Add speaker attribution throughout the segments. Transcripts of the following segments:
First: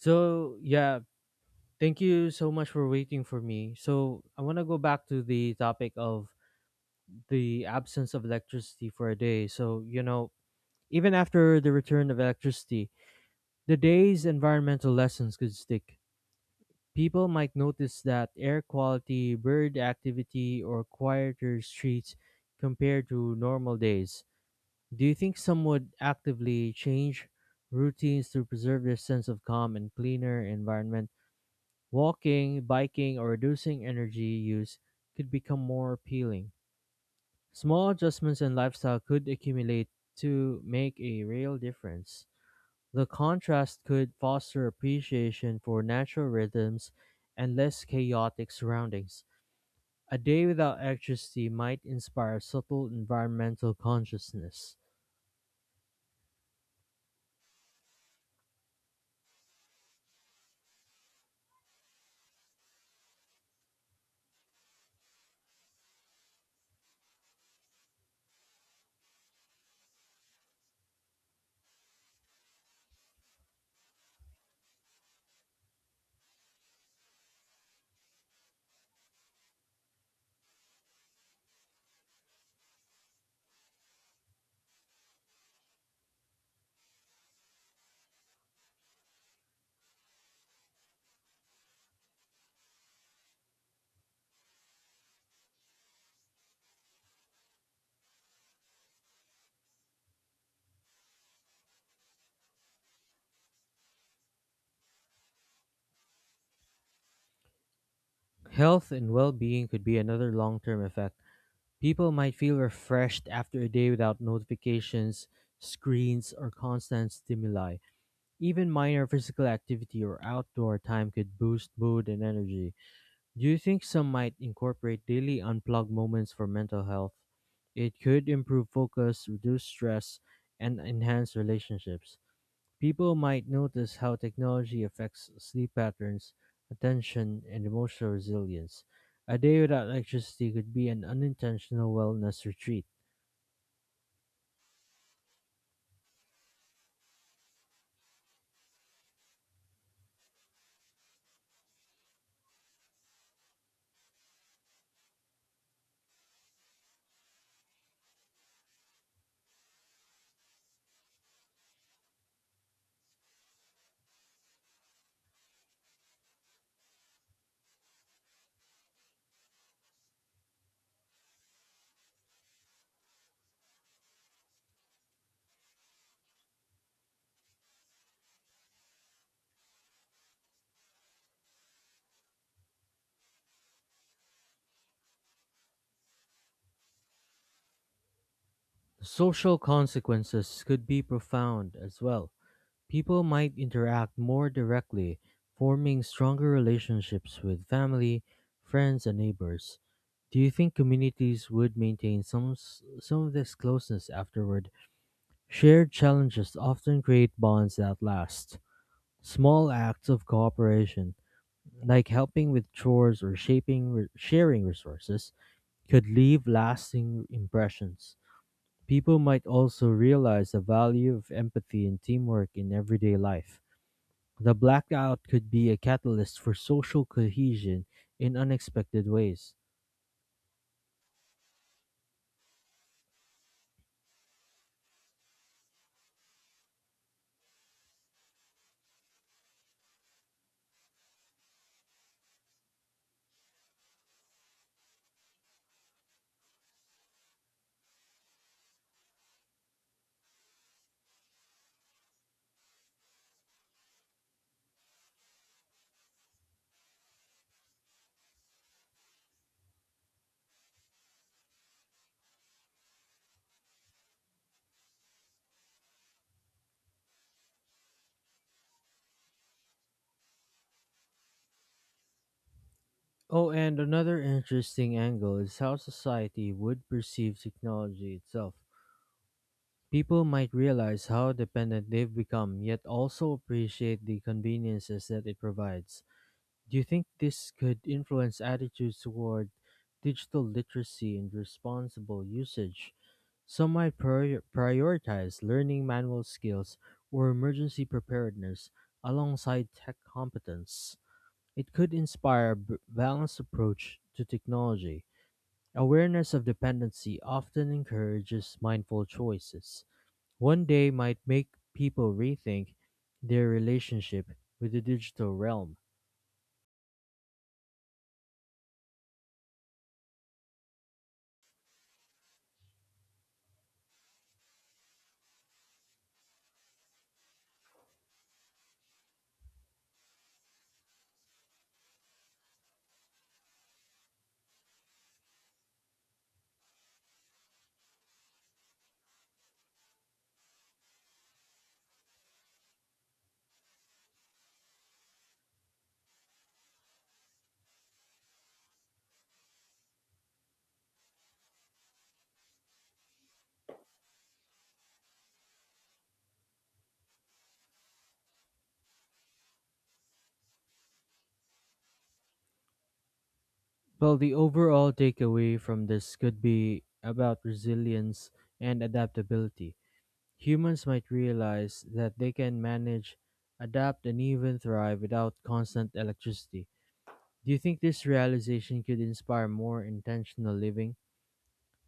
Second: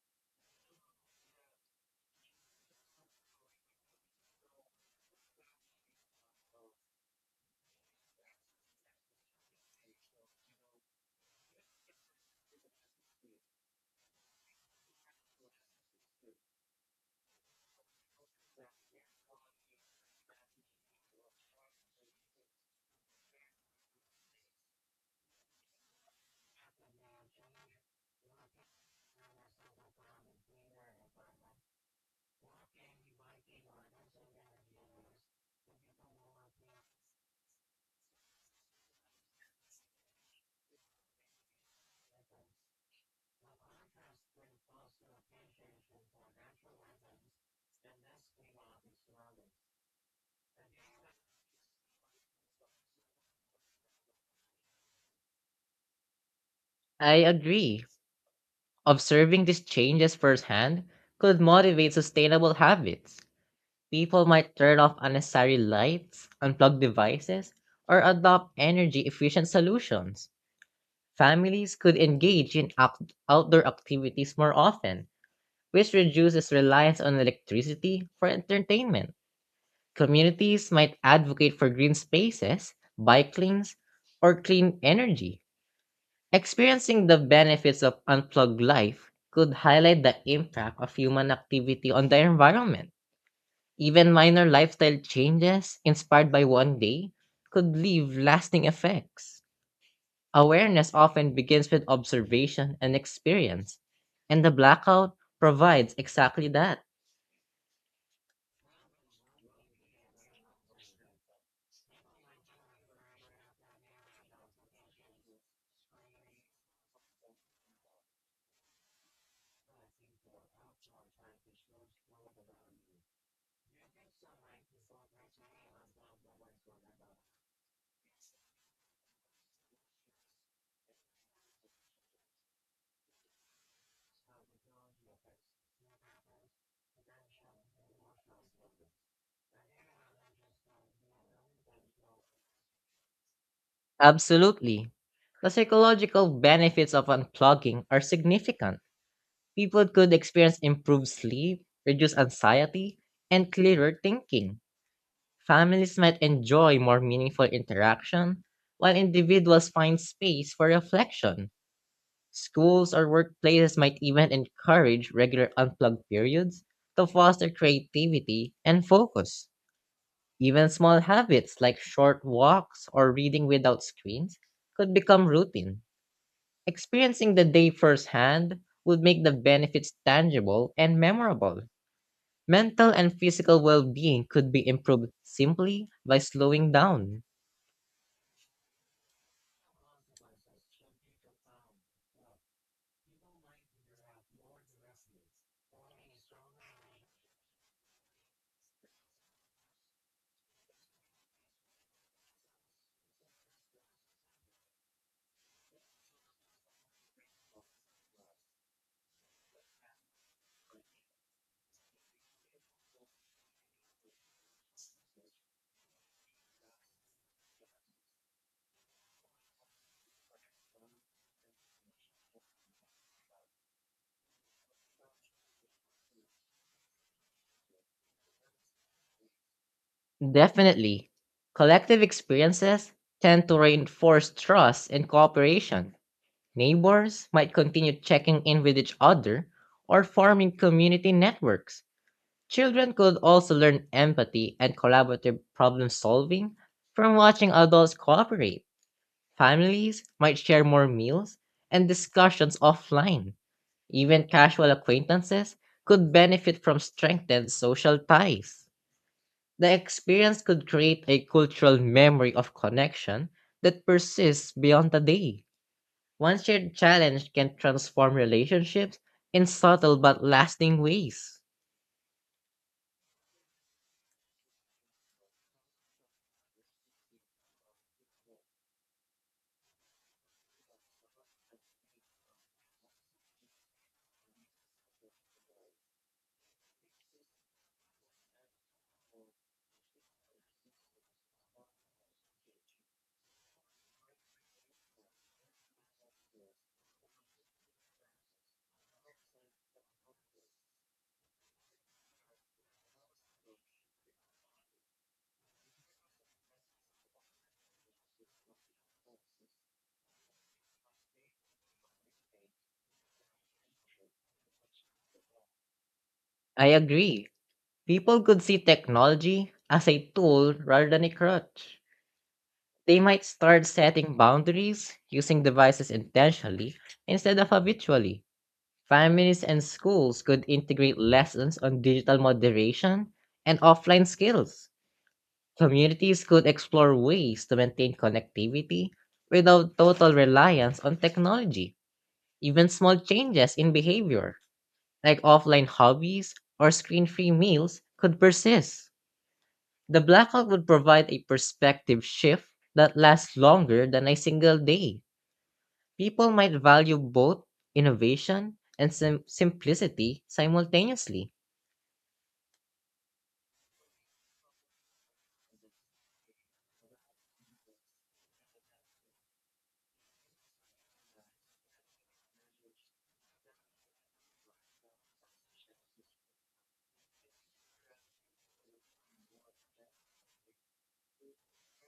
Speaker 1: So yeah, thank you so much for waiting for me. So I want to go back to the topic of the absence of electricity for a day. So even after the return of electricity, the day's environmental lessons could stick. People might notice that air quality, bird activity, or quieter streets compared to normal days. Do you think some would actively change routines to preserve their sense of calm and cleaner environment? Walking, biking, or reducing energy use could become more appealing. Small adjustments in lifestyle could accumulate to make a real difference. The contrast could foster appreciation for natural rhythms and less chaotic surroundings. A day without electricity might inspire subtle environmental consciousness.
Speaker 2: I agree. Observing these changes firsthand could motivate sustainable habits. People might turn off unnecessary lights, unplug devices, or adopt energy efficient solutions. Families could engage in outdoor activities more often, which reduces reliance on electricity for entertainment. Communities might advocate for green spaces, bike lanes, or clean energy. Experiencing the benefits of unplugged life could highlight the impact of human activity on the environment. Even minor lifestyle changes inspired by one day could leave lasting effects. Awareness often begins with observation and experience, and the blackout provides exactly that.
Speaker 1: Health and well being could be another long term effect. People might feel refreshed after a day without notifications, screens, or constant stimuli. Even minor physical activity or outdoor time could boost mood and energy. Do you think some might incorporate daily unplugged moments for mental health? It could improve focus, reduce stress, and enhance relationships. People might notice how technology affects sleep patterns, attention, and emotional resilience. A day without electricity could be an unintentional wellness retreat.
Speaker 2: Absolutely. The psychological benefits of unplugging are significant. People could experience improved sleep, reduced anxiety, and clearer thinking. Families might enjoy more meaningful interaction, while individuals find space for reflection. Schools or workplaces might even encourage regular unplugged periods to foster creativity and focus. Even small habits like short walks or reading without screens could become routine. Experiencing the day firsthand would make the benefits tangible and memorable. Mental and physical well being could be improved simply by slowing down.
Speaker 1: Social consequences could be profound as well. People might interact more directly, forming stronger relationships with family, friends, and neighbors. Do you think communities would maintain some of this closeness afterward? Shared challenges often create bonds that last. Small acts of cooperation, like helping with chores or sharing resources, could leave lasting impressions. People might also realize the value of empathy and teamwork in everyday life. The blackout could be a catalyst for social cohesion in unexpected ways.
Speaker 2: Definitely. Collective experiences tend to reinforce trust and cooperation. Neighbors might continue checking in with each other or forming community networks. Children could also learn empathy and collaborative problem solving from watching adults cooperate. Families might share more meals and discussions offline. Even casual acquaintances could benefit from strengthened social ties. The experience could create a cultural memory of connection that persists beyond the day. One shared challenge can transform relationships in subtle but lasting ways.
Speaker 1: Oh, and another interesting angle is how society would perceive technology itself. People might realize how dependent they've become, yet also appreciate the conveniences that it provides. Do you think this could influence attitudes toward digital literacy and responsible usage? Some might prioritize learning manual skills or emergency preparedness alongside tech competence. It could inspire a balanced approach to technology. Awareness of dependency often encourages mindful choices one day might make people rethink their relationship with the digital realm.
Speaker 2: I agree. People could see technology as a tool rather than a crutch. They might start setting boundaries, using devices intentionally instead of habitually. Families and schools could integrate lessons on digital moderation and offline skills. Communities could explore ways to maintain connectivity without total reliance on technology. Even small changes in behavior, like offline hobbies or screen free meals, could persist. The blackout would provide a perspective shift that lasts longer than a single day. People might value both innovation and simplicity simultaneously.
Speaker 1: Well, the overall takeaway from this could be about resilience and adaptability. Humans might realize that they can manage, adapt, and even thrive without constant electricity. Do you think this realization could inspire more intentional living?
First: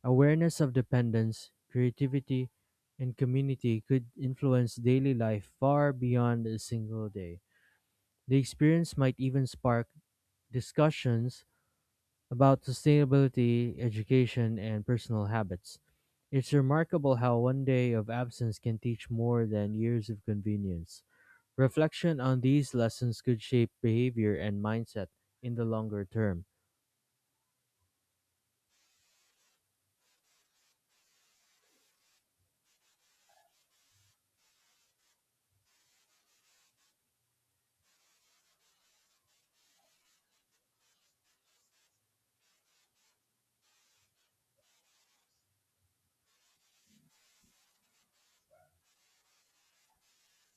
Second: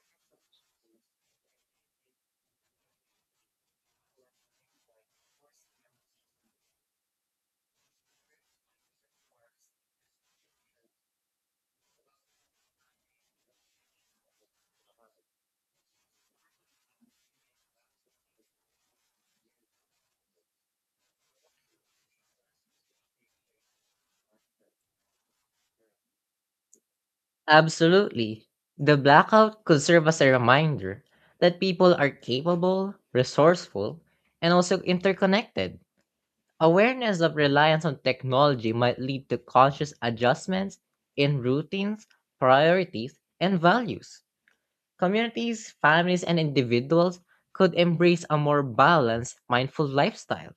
Speaker 1: Awareness of dependence, creativity, and community could influence daily life far beyond a single day. The experience might even spark discussions about sustainability, education, and personal habits. It's remarkable how one day of absence can teach more than years of convenience. Reflection on these lessons could shape behavior and mindset in the longer term.
Speaker 2: Absolutely. The blackout could serve as a reminder that people are capable, resourceful, and also interconnected. Awareness of reliance on technology might lead to conscious adjustments in routines, priorities, and values. Communities, families, and individuals could embrace a more balanced, mindful lifestyle.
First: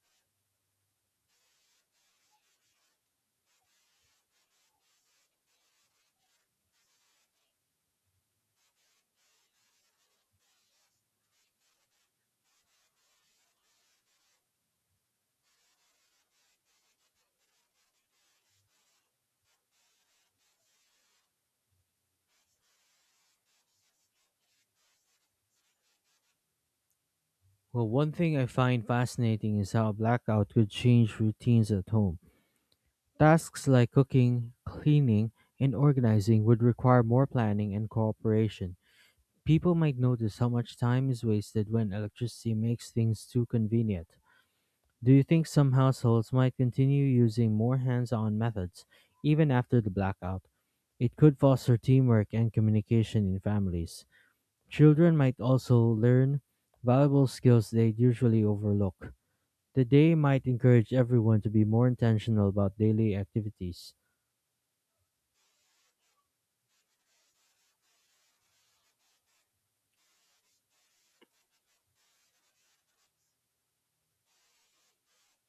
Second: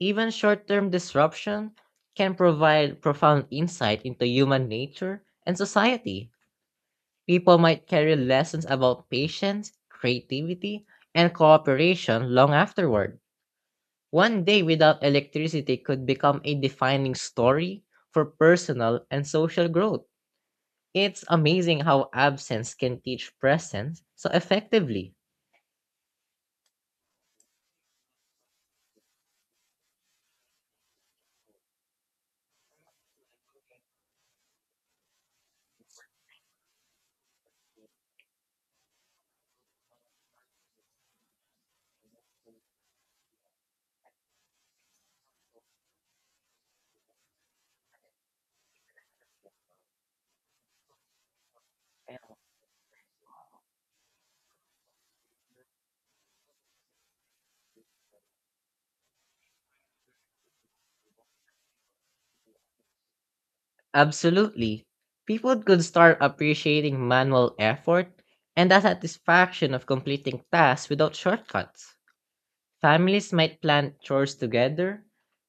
Speaker 2: Even short term disruption can provide profound insight into human nature and society. People might carry lessons about patience, creativity, and cooperation long afterward. One day without electricity could become a defining story for personal and social growth. It's amazing how absence can teach presence so effectively.
Speaker 1: Well, one thing I find fascinating is how blackout could change routines at home. Tasks like cooking, cleaning, and organizing would require more planning and cooperation. People might notice how much time is wasted when electricity makes things too convenient. Do you think some households might continue using more hands on methods even after the blackout? It could foster teamwork and communication in families. Children might also learn valuable skills they'd usually overlook. The day might encourage everyone to be more intentional about daily activities.
Speaker 2: Absolutely. People could start appreciating manual effort and the satisfaction of completing tasks without shortcuts. Families might plan chores together,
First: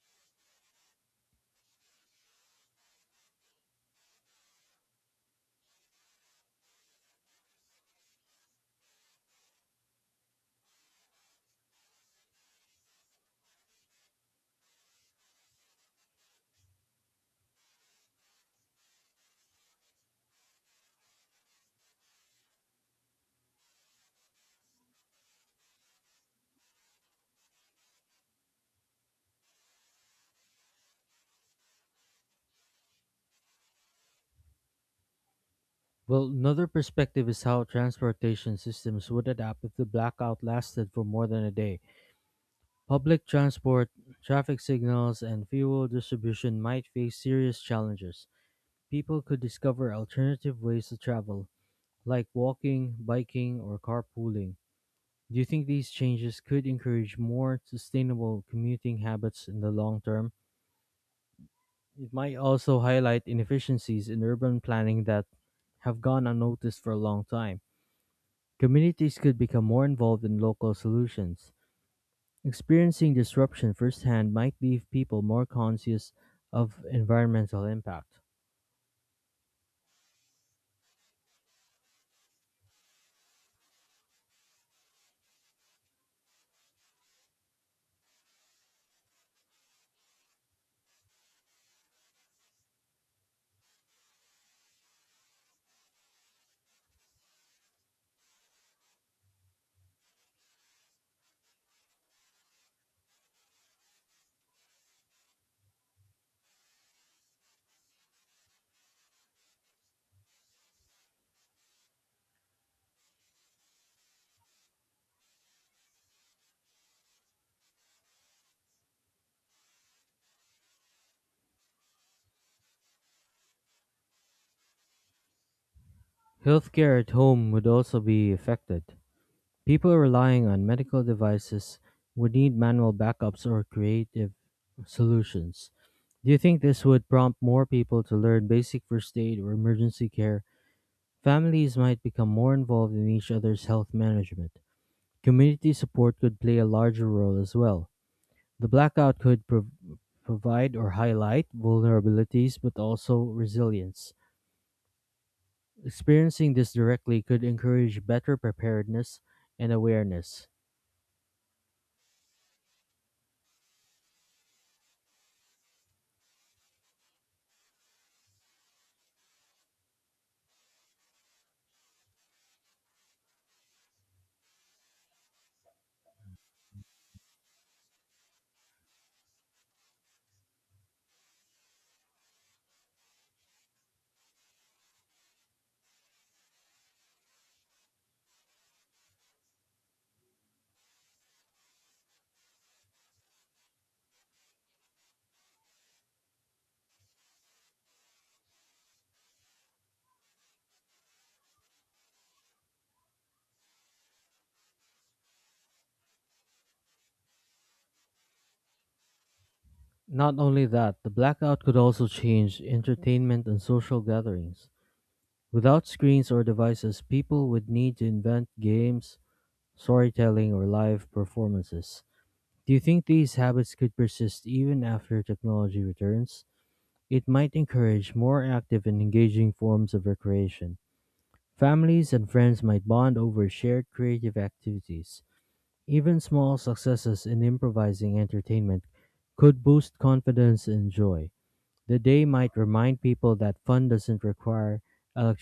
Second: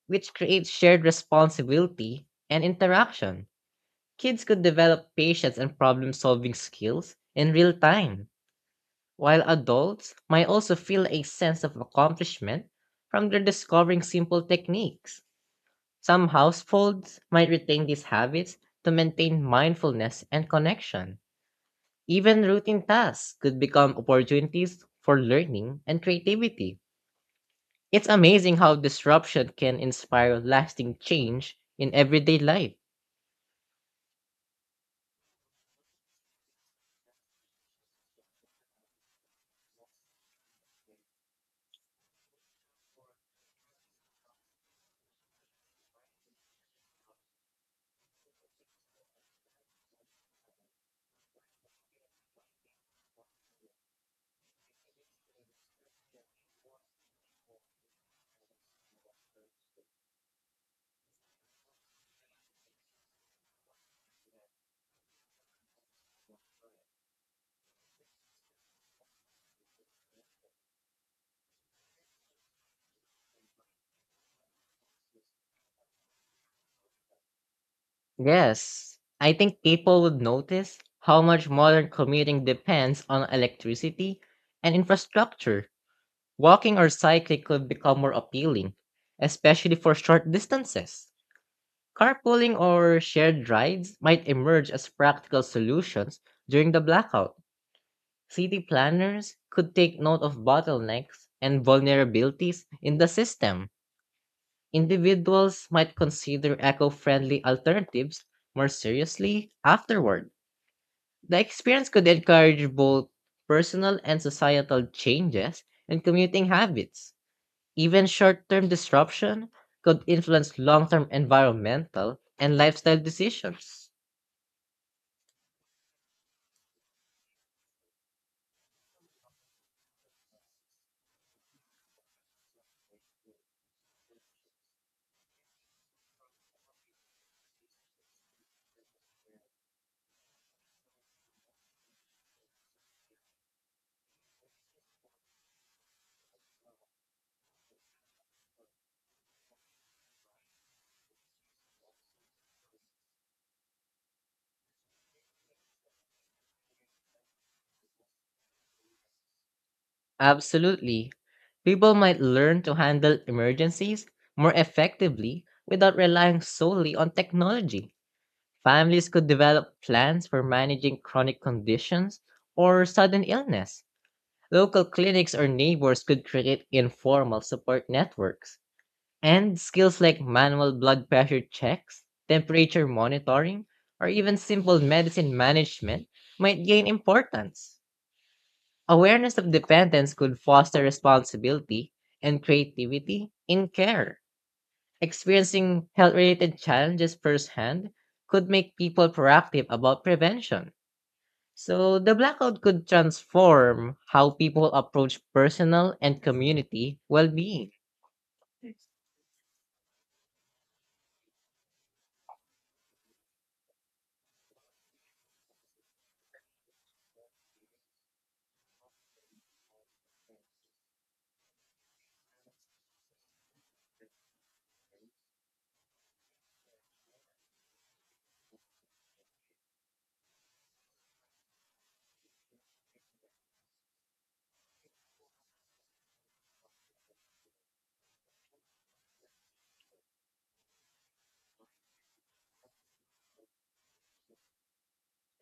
Speaker 2: which creates shared responsibility and interaction. Kids could develop patience and problem solving skills in real time, while adults might also feel a sense of accomplishment from their discovering simple techniques. Some households might retain these habits to maintain mindfulness and connection. Even routine tasks could become opportunities for learning and creativity. It's amazing how disruption can inspire lasting change in everyday life.
Speaker 1: Well, another perspective is how transportation systems would adapt if the blackout lasted for more than a day. Public transport, traffic signals, and fuel distribution might face serious challenges. People could discover alternative ways to travel, like walking, biking, or carpooling. Do you think these changes could encourage more sustainable commuting habits in the long term? It might also highlight inefficiencies in urban planning that have gone unnoticed for a long time. Communities could become more involved in local solutions. Experiencing disruption firsthand might leave people more conscious of environmental impact.
Speaker 2: Yes, I think people would notice how much modern commuting depends on electricity and infrastructure. Walking or cycling could become more appealing, especially for short distances. Carpooling or shared rides might emerge as practical solutions during the blackout. City planners could take note of bottlenecks and vulnerabilities in the system. Individuals might consider eco friendly alternatives more seriously afterward. The experience could encourage both personal and societal changes in commuting habits. Even short term disruption could influence long term environmental and lifestyle decisions.
Speaker 1: Healthcare at home would also be affected. People relying on medical devices would need manual backups or creative solutions. Do you think this would prompt more people to learn basic first aid or emergency care? Families might become more involved in each other's health management. Community support could play a larger role as well. The blackout could provide or highlight vulnerabilities but also resilience. Experiencing this directly could encourage better preparedness and awareness.
Speaker 2: Absolutely. People might learn to handle emergencies more effectively without relying solely on technology. Families could develop plans for managing chronic conditions or sudden illness. Local clinics or neighbors could create informal support networks. And skills like manual blood pressure checks, temperature monitoring, or even simple medicine management might gain importance. Awareness of dependence could foster responsibility and creativity in care. Experiencing health related challenges firsthand could make people proactive about prevention. So the blackout could transform how people approach personal and community well being.
Speaker 1: Not only that, the blackout could also change entertainment and social gatherings. Without screens or devices, people would need to invent games, storytelling, or live performances. Do you think these habits could persist even after technology returns? It might encourage more active and engaging forms of recreation. Families and friends might bond over shared creative activities. Even small successes in improvising entertainment could boost confidence and joy. The day might remind people that fun doesn't require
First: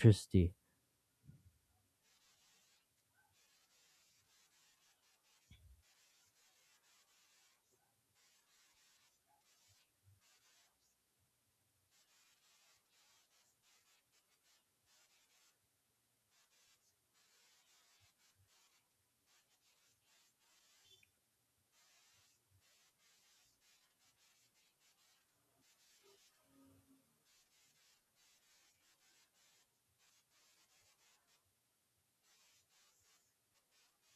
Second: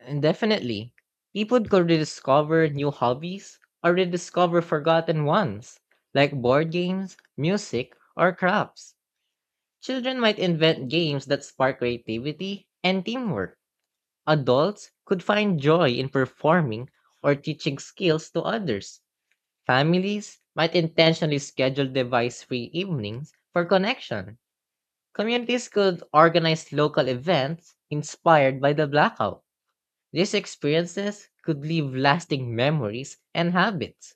Speaker 2: And definitely, people could rediscover new hobbies or rediscover forgotten ones, like board games, music, or crafts. Children might invent games that spark creativity and teamwork. Adults could find joy in performing or teaching skills to others. Families might intentionally schedule device free evenings for connection. Communities could organize local events inspired by the blackout. These experiences could leave lasting memories and habits.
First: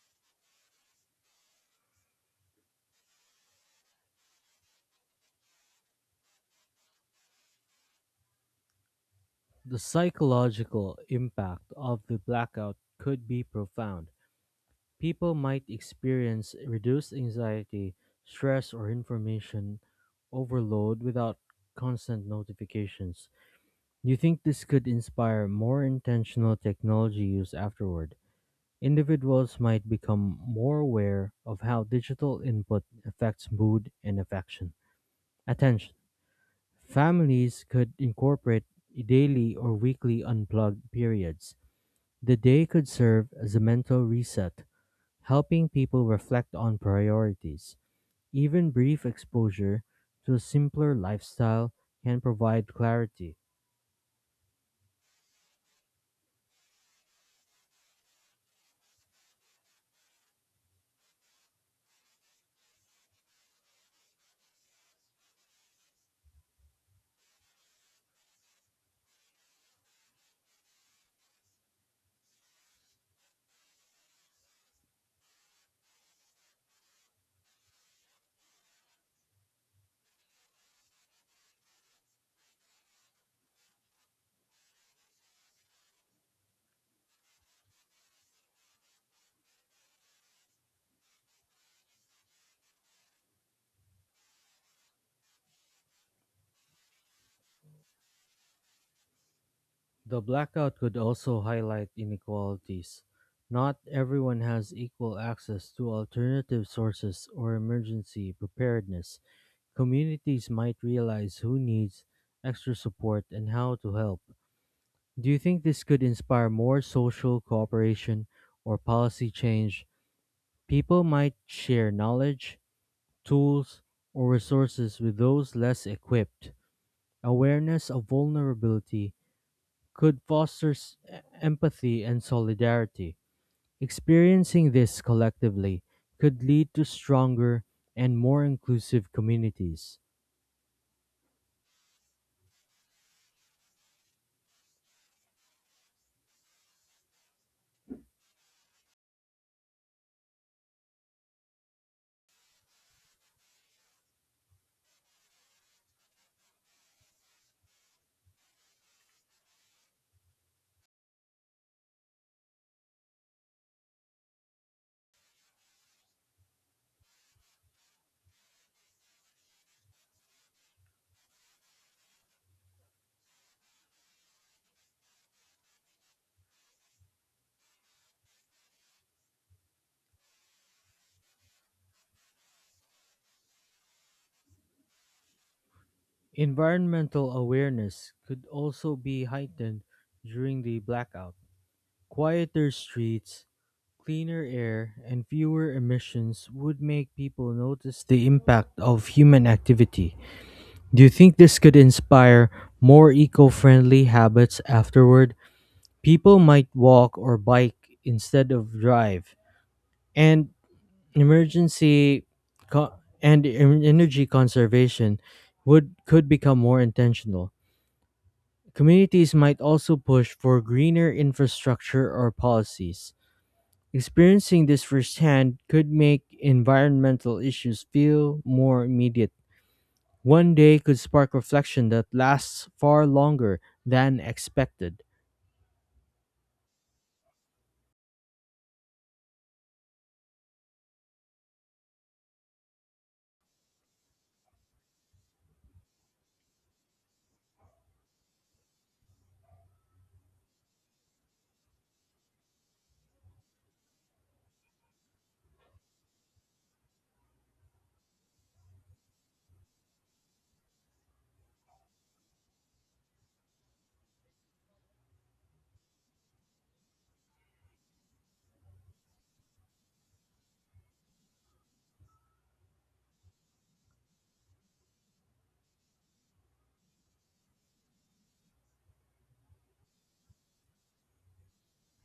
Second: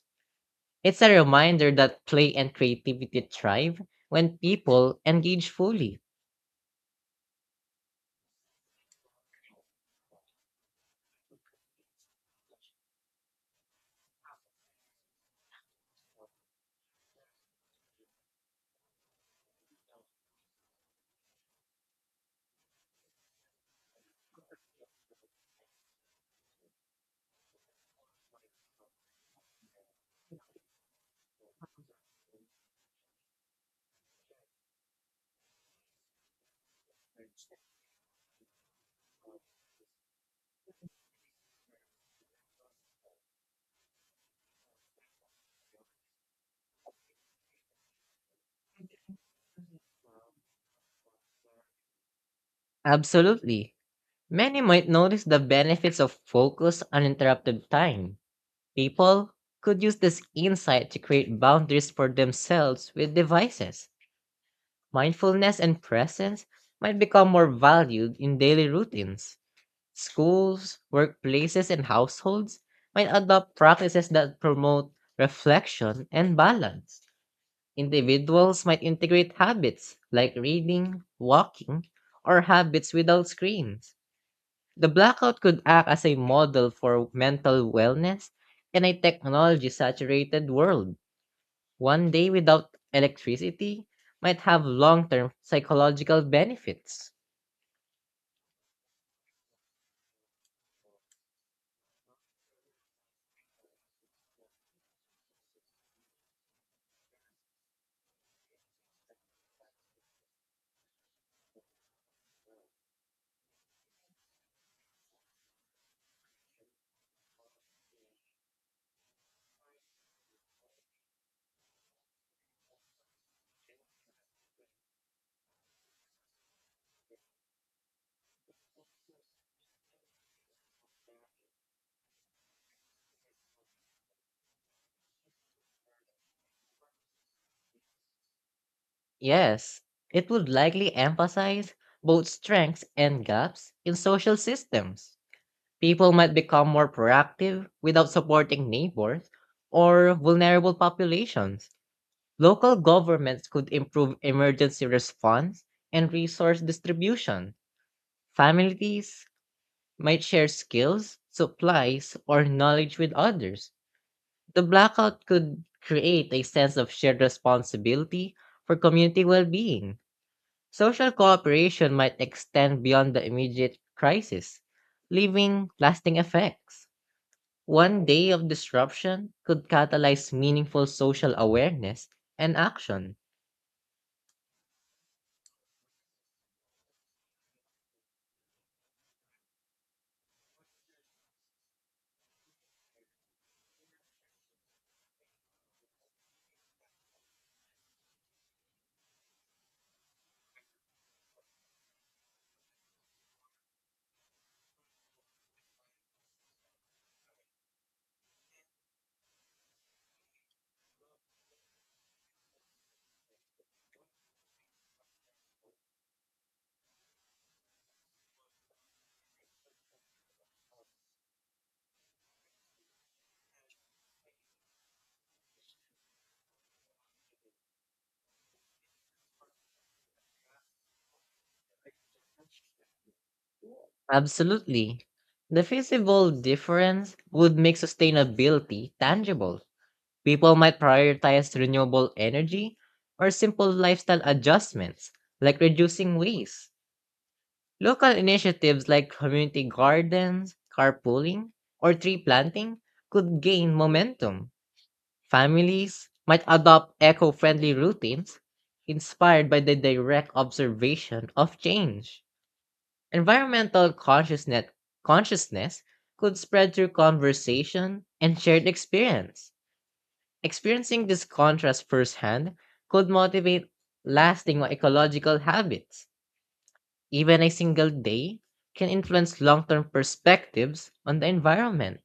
Speaker 2: It's a reminder that play and creativity thrive when people engage fully.
Speaker 1: The psychological impact of the blackout could be profound. People might experience reduced anxiety, stress, or information overload without constant notifications. You think this could inspire more intentional technology use afterward? Individuals might become more aware of how digital input affects mood and affection. Attention. Families could incorporate daily or weekly unplugged periods. The day could serve as a mental reset, helping people reflect on priorities. Even brief exposure to a simpler lifestyle can provide clarity.
Speaker 2: Absolutely. Many might notice the benefits of focus uninterrupted time. People could use this insight to create boundaries for themselves with devices. Mindfulness and presence might become more valued in daily routines. Schools, workplaces, and households might adopt practices that promote reflection and balance. Individuals might integrate habits like reading, walking, or habits without screens. The blackout could act as a model for mental wellness in a technology saturated world. One day without electricity might have long term psychological benefits.
Speaker 1: The blackout could also highlight inequalities. Not everyone has equal access to alternative sources or emergency preparedness. Communities might realize who needs extra support and how to help. Do you think this could inspire more social cooperation or policy change? People might share knowledge, tools, or resources with those less equipped. Awareness of vulnerability could foster empathy and solidarity. Experiencing this collectively could lead to stronger and more inclusive
Speaker 2: Yes,
Speaker 1: communities.
Speaker 2: it would likely emphasize both strengths and gaps in social systems. People might become more proactive without supporting neighbors or vulnerable populations. Local governments could improve emergency response and resource distribution. Families might share skills, supplies, or knowledge with others. The blackout could create a sense of shared responsibility for community well being. Social cooperation might extend beyond the immediate crisis, leaving lasting effects. One day of disruption could catalyze meaningful social awareness and action.
Speaker 1: Environmental awareness could also be heightened during the blackout. Quieter streets, cleaner air, and fewer emissions would make people notice the impact of human activity. Do you think this could inspire more eco friendly habits afterward? People might walk or bike instead of drive, and emergency co- and en- energy conservation would could become more intentional. Communities might also push for greener infrastructure or policies. Experiencing this firsthand could make environmental issues feel more immediate. One day could spark reflection that lasts far longer than expected.
Speaker 2: Absolutely. The visible difference would make sustainability tangible. People might prioritize renewable energy or simple lifestyle adjustments like reducing waste. Local initiatives like community gardens, carpooling, or tree planting could gain momentum. Families might adopt eco friendly routines inspired by the direct observation of change. Environmental consciousness could spread through conversation and shared experience. Experiencing this contrast firsthand could motivate lasting ecological habits. Even a single day can influence long term perspectives on the environment.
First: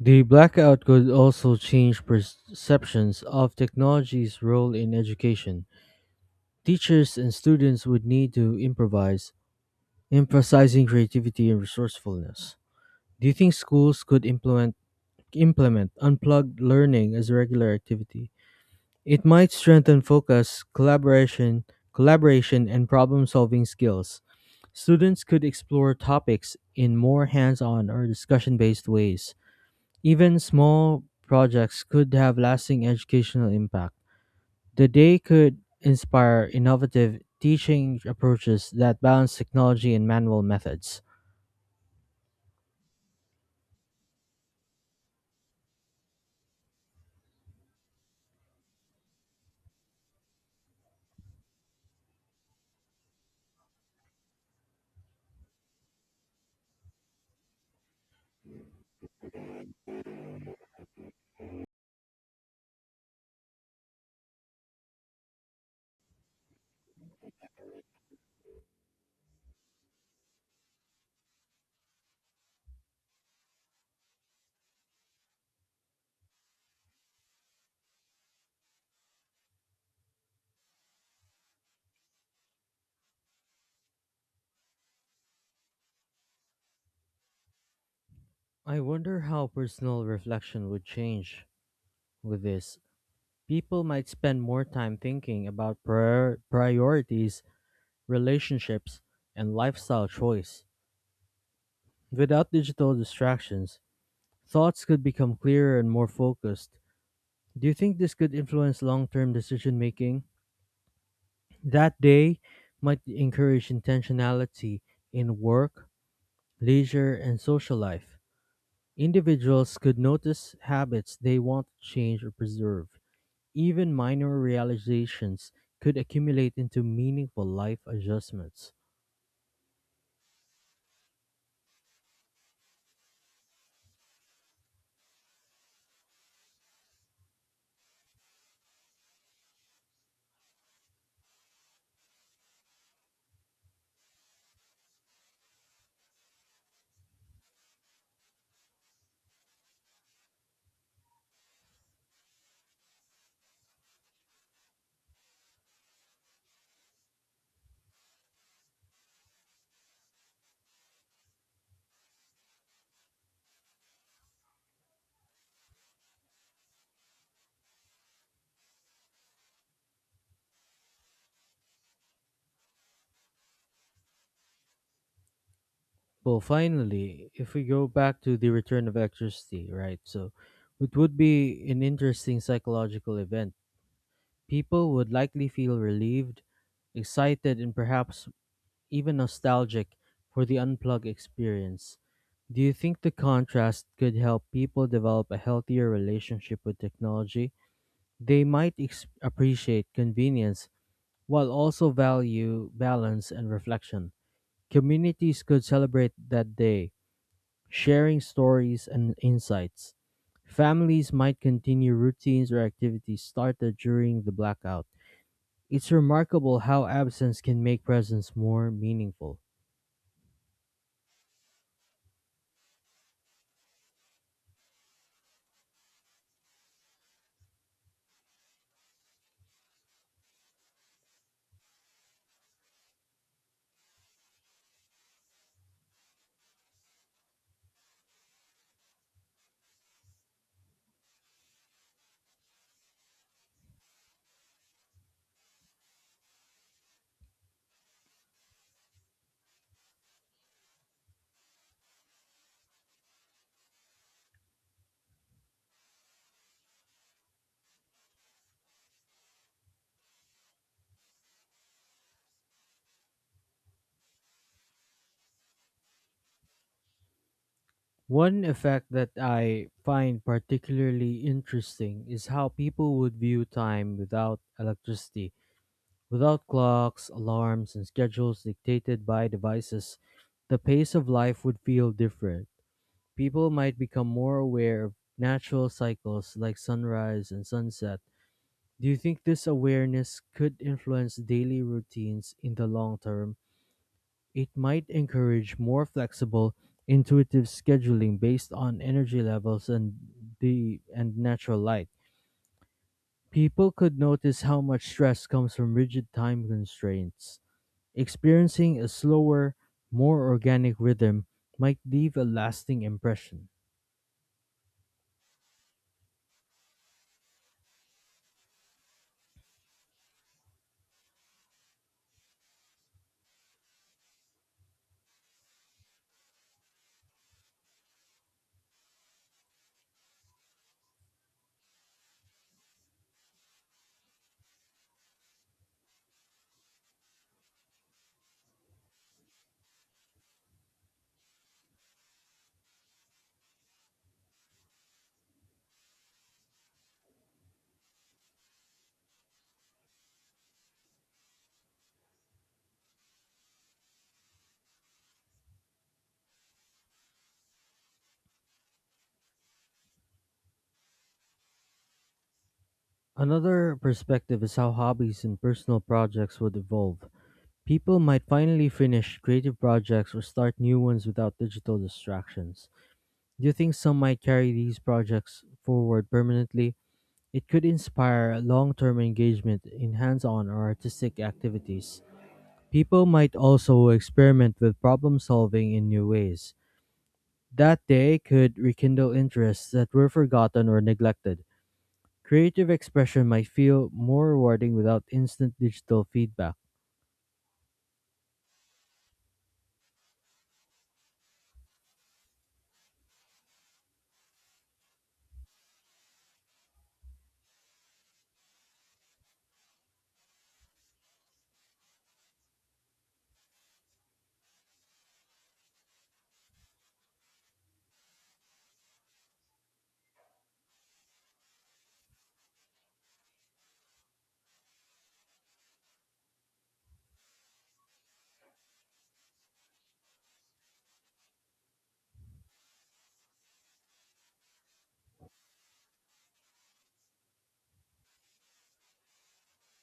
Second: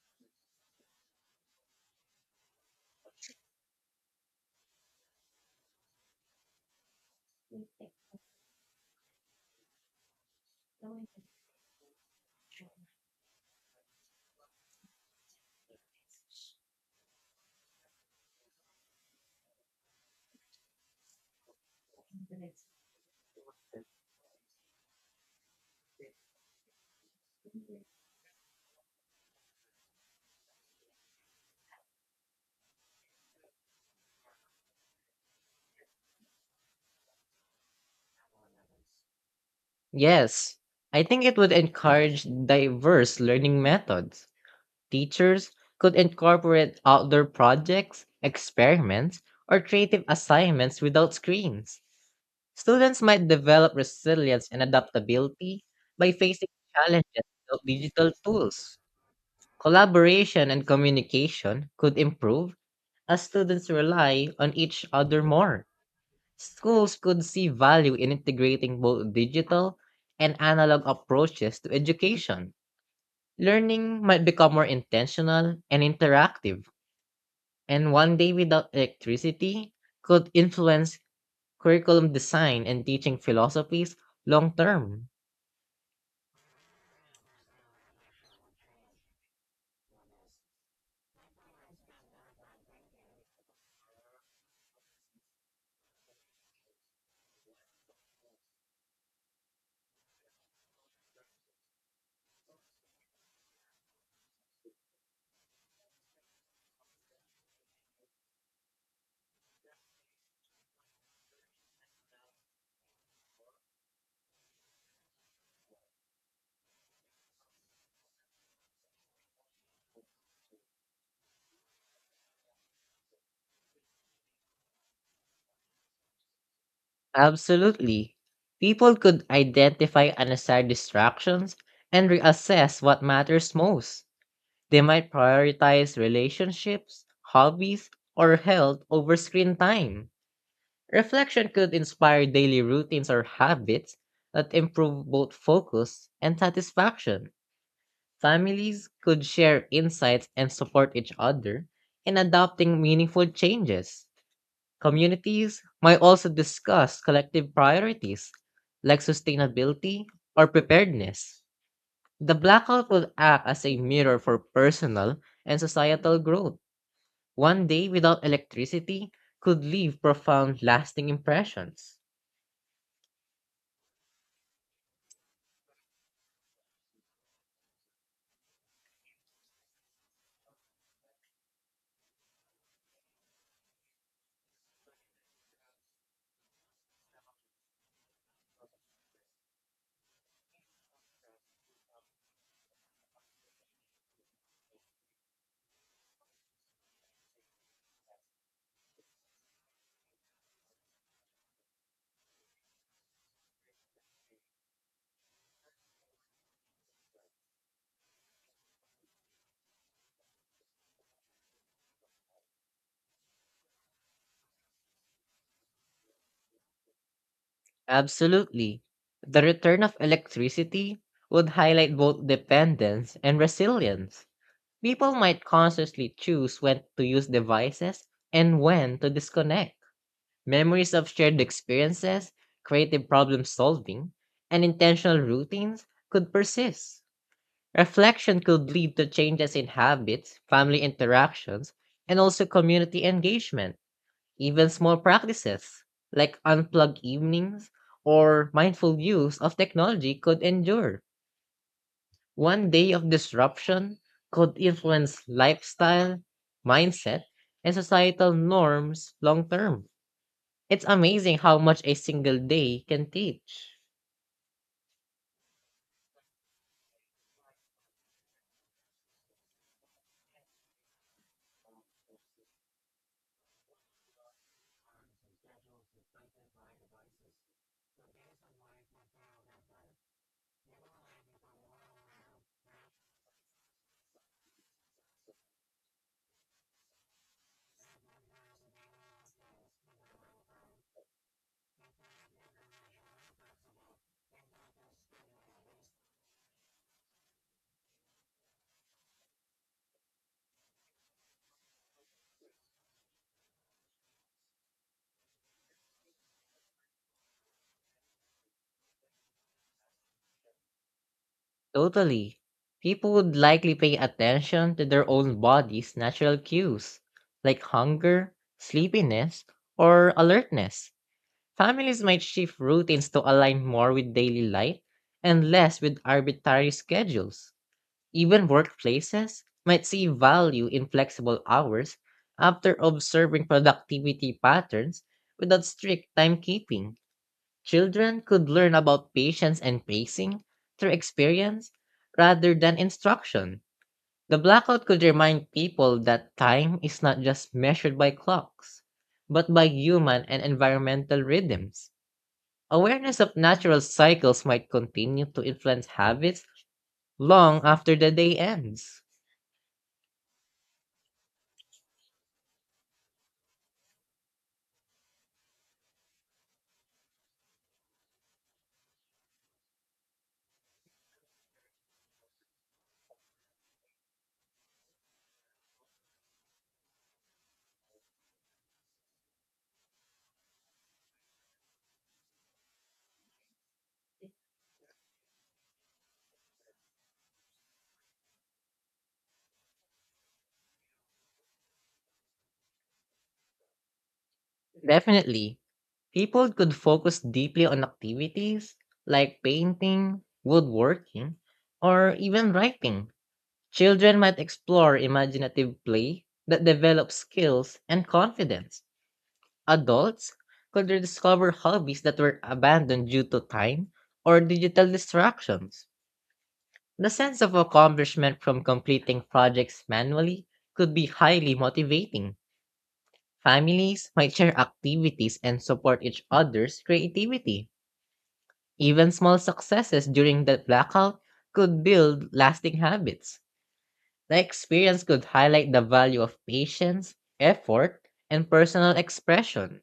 Speaker 1: The blackout could also change perceptions of technology's role in education. Teachers and students would need to improvise, emphasizing creativity and resourcefulness. Do you think schools could implement unplugged learning as a regular activity? It might strengthen focus, collaboration and problem-solving skills. Students could explore topics in more hands-on or discussion-based ways. Even small projects could have lasting educational impact. The day could inspire innovative teaching approaches that balance technology and manual
Speaker 2: Yes, I
Speaker 1: methods.
Speaker 2: think it would encourage diverse learning methods. Teachers could incorporate outdoor projects, experiments, or creative assignments without screens. Students might develop resilience and adaptability by facing challenges without digital tools. Collaboration and communication could improve as students rely on each other more. Schools could see value in integrating both digital and analog approaches to education. Learning might become more intentional and interactive, and one day without electricity could influence curriculum design and teaching philosophies long term.
Speaker 1: I wonder how personal reflection would change with this. People might spend more time thinking about priorities, relationships, and lifestyle choice. Without digital distractions, thoughts could become clearer and more focused. Do you think this could influence long term decision making? That day might encourage intentionality in work, leisure, and social life. Individuals could notice habits they want to change or preserve. Even minor realizations could accumulate into meaningful life
Speaker 2: Absolutely.
Speaker 1: adjustments.
Speaker 2: People could identify unnecessary distractions and reassess what matters most. They might prioritize relationships, hobbies, or health over screen time. Reflection could inspire daily routines or habits that improve both focus and satisfaction. Families could share insights and support each other in adopting meaningful changes. Communities might also discuss collective priorities like sustainability or preparedness. The blackout will act as a mirror for personal and societal growth. One day without electricity could leave profound lasting impressions.
Speaker 1: Well, finally, if we go back to the return of electricity, right? So it would be an interesting psychological event. People would likely feel relieved, excited, and perhaps even nostalgic for the unplugged experience. Do you think the contrast could help people develop a healthier relationship with technology? They might appreciate convenience while also value balance and reflection. Communities could celebrate that day, sharing stories and insights. Families might continue routines or activities started during the blackout. It's remarkable how absence can make presence more
Speaker 2: Absolutely.
Speaker 1: meaningful.
Speaker 2: The return of electricity would highlight both dependence and resilience. People might consciously choose when to use devices and when to disconnect. Memories of shared experiences, creative problem solving, and intentional routines could persist. Reflection could lead to changes in habits, family interactions, and also community engagement. Even small practices like unplugged evenings or mindful use of technology could endure. One day of disruption could influence lifestyle, mindset, and societal norms long term. It's amazing how much a single day can teach.
Speaker 1: One effect that I find particularly interesting is how people would view time without electricity, without clocks, alarms, and schedules dictated by devices. The pace of life would feel different. People might become more aware of natural cycles like sunrise and sunset. Do you think this awareness could influence daily routines in the long term? It might encourage more flexible, intuitive scheduling based on energy levels and the and natural light. People could notice how much stress comes from rigid time constraints. Experiencing a slower, more organic rhythm might leave a
Speaker 2: Totally.
Speaker 1: lasting
Speaker 2: People would
Speaker 1: impression.
Speaker 2: likely pay attention to their own body's natural cues, like hunger, sleepiness, or alertness. Families might shift routines to align more with daily life and less with arbitrary schedules. Even workplaces might see value in flexible hours after observing productivity patterns without strict timekeeping. Children could learn about patience and pacing through experience rather than instruction. The blackout could remind people that time is not just measured by clocks, but by human and environmental rhythms. Awareness of natural cycles might continue to influence habits long after the day ends.
Speaker 1: Another perspective is how hobbies and personal projects would evolve. People might finally finish creative projects or start new ones without digital distractions. Do you think some might carry these projects forward permanently? It could inspire long term engagement in hands on or artistic activities. People might also experiment with problem solving in new ways. That day could rekindle interests that were forgotten or neglected. Creative expression might feel more rewarding without instant
Speaker 2: Definitely,
Speaker 1: digital
Speaker 2: people
Speaker 1: feedback,
Speaker 2: could focus deeply on activities like painting, woodworking, or even writing. Children might explore imaginative play that develops skills and confidence. Adults could rediscover hobbies that were abandoned due to time or digital distractions. The sense of accomplishment from completing projects manually could be highly motivating. Families might share activities and support each other's creativity. Even small successes during the blackout could build lasting habits. The experience could highlight the value of patience, effort, and personal expression.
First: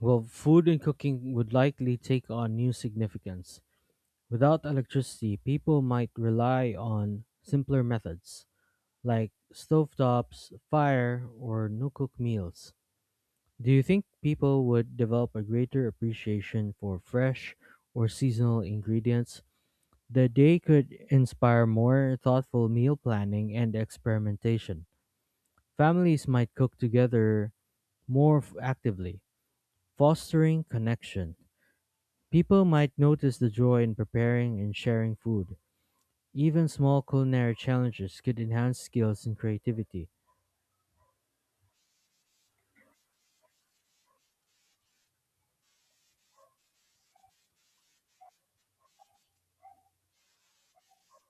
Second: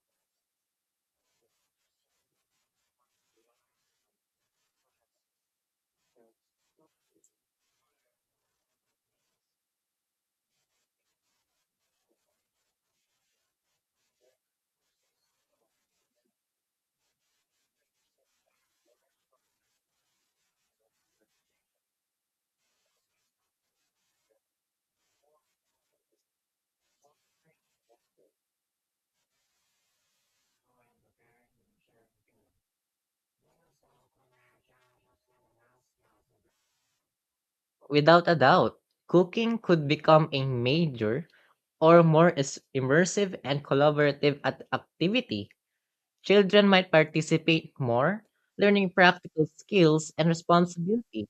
Speaker 1: while food and cooking would likely take on new significance. Without electricity, people might rely on simpler methods, like stovetops, fire, or no cook meals. Do you think people would develop a greater appreciation for fresh or seasonal ingredients? The day could inspire more thoughtful meal planning and experimentation. Families might cook together actively, fostering connection. People might notice the joy in preparing and sharing food. Even small culinary challenges
Speaker 2: Without a
Speaker 1: could
Speaker 2: doubt,
Speaker 1: enhance skills and
Speaker 2: cooking could
Speaker 1: creativity.
Speaker 2: become a major or more immersive and collaborative activity. Children might participate more, learning practical skills and responsibility.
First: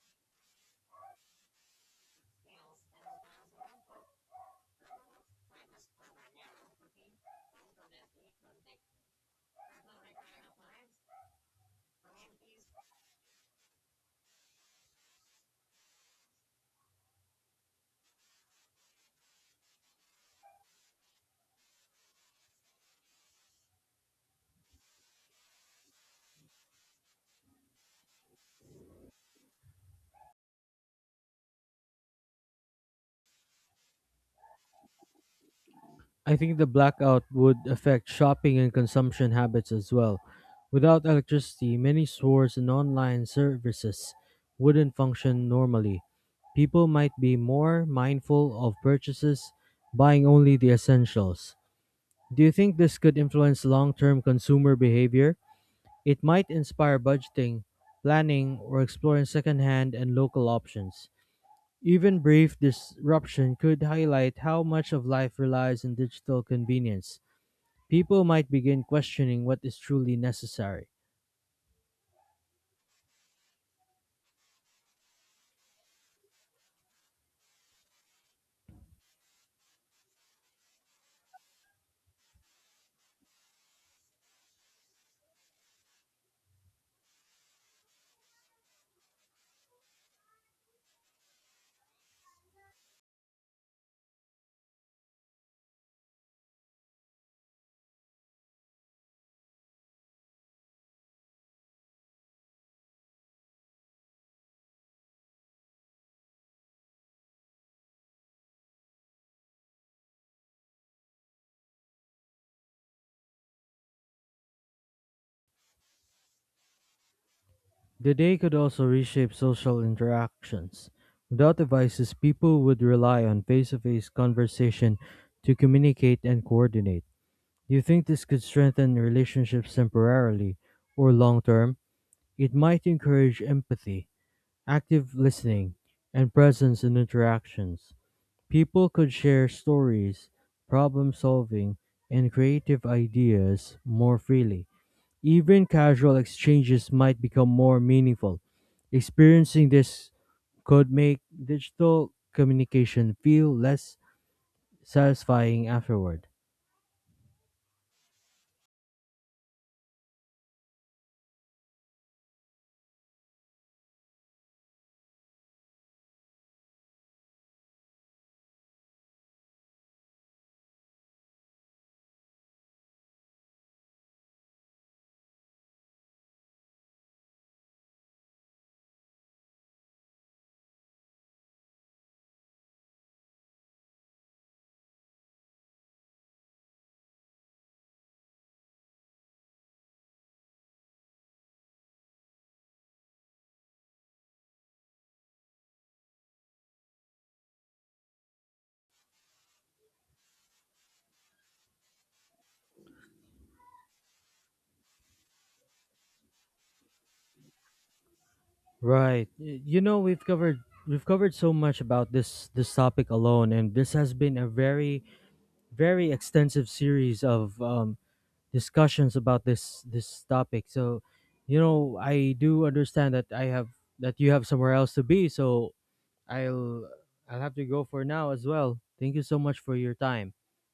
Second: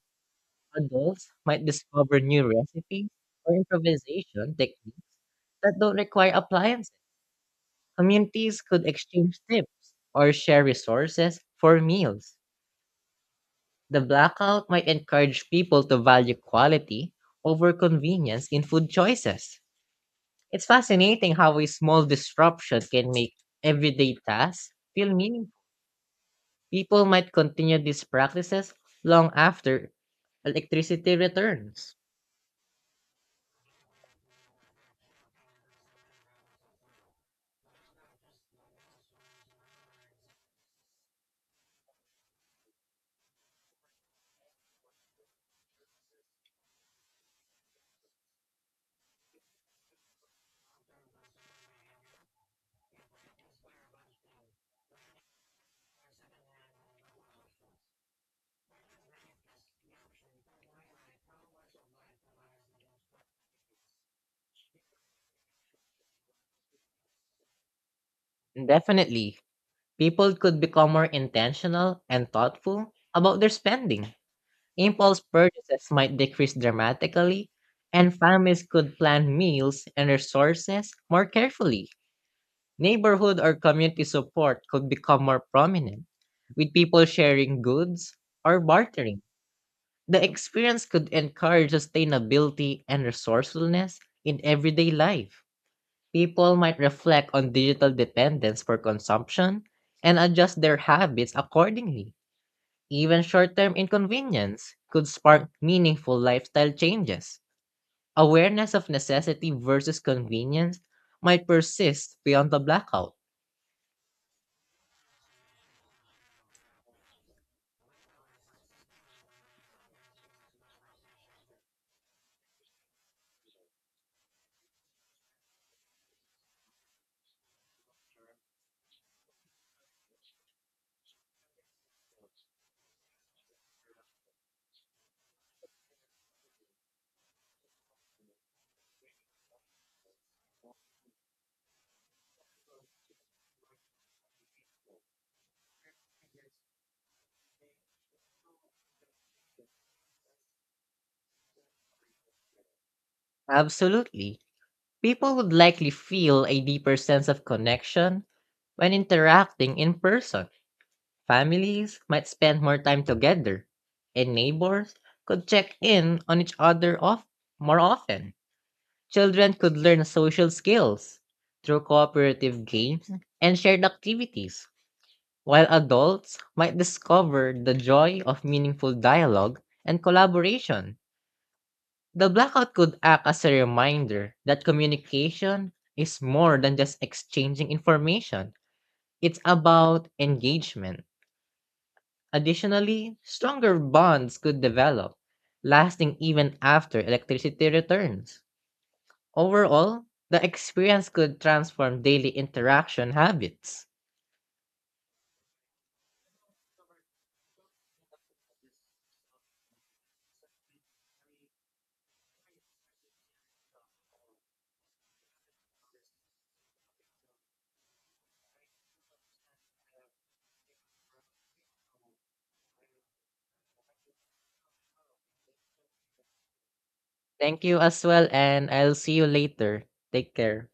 Speaker 2: Adults might discover new recipes or improvisation techniques that don't require appliances. Communities could exchange tips or share resources for meals. The blackout might encourage people to value quality over convenience in food choices. It's fascinating how a small disruption can make everyday tasks feel meaningful. People might continue these practices long after electricity returns.
Speaker 1: I think the blackout would affect shopping and consumption habits as well. Without electricity, many stores and online services wouldn't function normally. People might be more mindful of purchases, buying only the essentials. Do you think this could influence long term consumer behavior? It might inspire budgeting, planning, or exploring secondhand and local options. Even brief disruption could highlight how much of life relies on digital convenience. People might
Speaker 2: And
Speaker 1: begin
Speaker 2: definitely,
Speaker 1: questioning what is truly
Speaker 2: people could
Speaker 1: necessary.
Speaker 2: become more intentional and thoughtful about their spending. Impulse purchases might decrease dramatically, and families could plan meals and resources more carefully. Neighborhood or community support could become more prominent, with people sharing goods or bartering. The experience could encourage sustainability and resourcefulness in everyday life. People might reflect on digital dependence for consumption and adjust their habits accordingly. Even short term inconvenience could spark meaningful lifestyle changes. Awareness of necessity versus convenience might persist beyond the blackout.
Speaker 1: The day could also reshape social interactions. Without devices, people would rely on face to face conversation to communicate and coordinate. Do you think this could strengthen relationships temporarily or long term? It might encourage empathy, active listening, and presence in interactions. People could share stories, problem solving, and creative ideas more freely. Even casual exchanges might become more meaningful. Experiencing this could make digital communication feel less
Speaker 2: Absolutely. People would
Speaker 1: satisfying
Speaker 2: likely
Speaker 1: afterward.
Speaker 2: feel a deeper sense of connection when interacting in person. Families might spend more time together, and neighbors could check in on each other off more often. Children could learn social skills through cooperative games and shared activities, while adults might discover the joy of meaningful dialogue and collaboration. The blackout could act as a reminder that communication is more than just exchanging information. It's about engagement. Additionally, stronger bonds could develop, lasting even after electricity returns. Overall, the experience could transform daily interaction habits.
Speaker 1: Right. You know, we've covered so much about this topic alone, and this has been a very very extensive series of discussions about this topic. So, you know, I do understand that I have that you have somewhere else to be. So I'll I'll have
Speaker 2: Thank
Speaker 1: to
Speaker 2: you
Speaker 1: go for
Speaker 2: as well,
Speaker 1: now as
Speaker 2: and
Speaker 1: well.
Speaker 2: I'll see
Speaker 1: Thank you
Speaker 2: you
Speaker 1: so much for
Speaker 2: later.
Speaker 1: your time.
Speaker 2: Take care.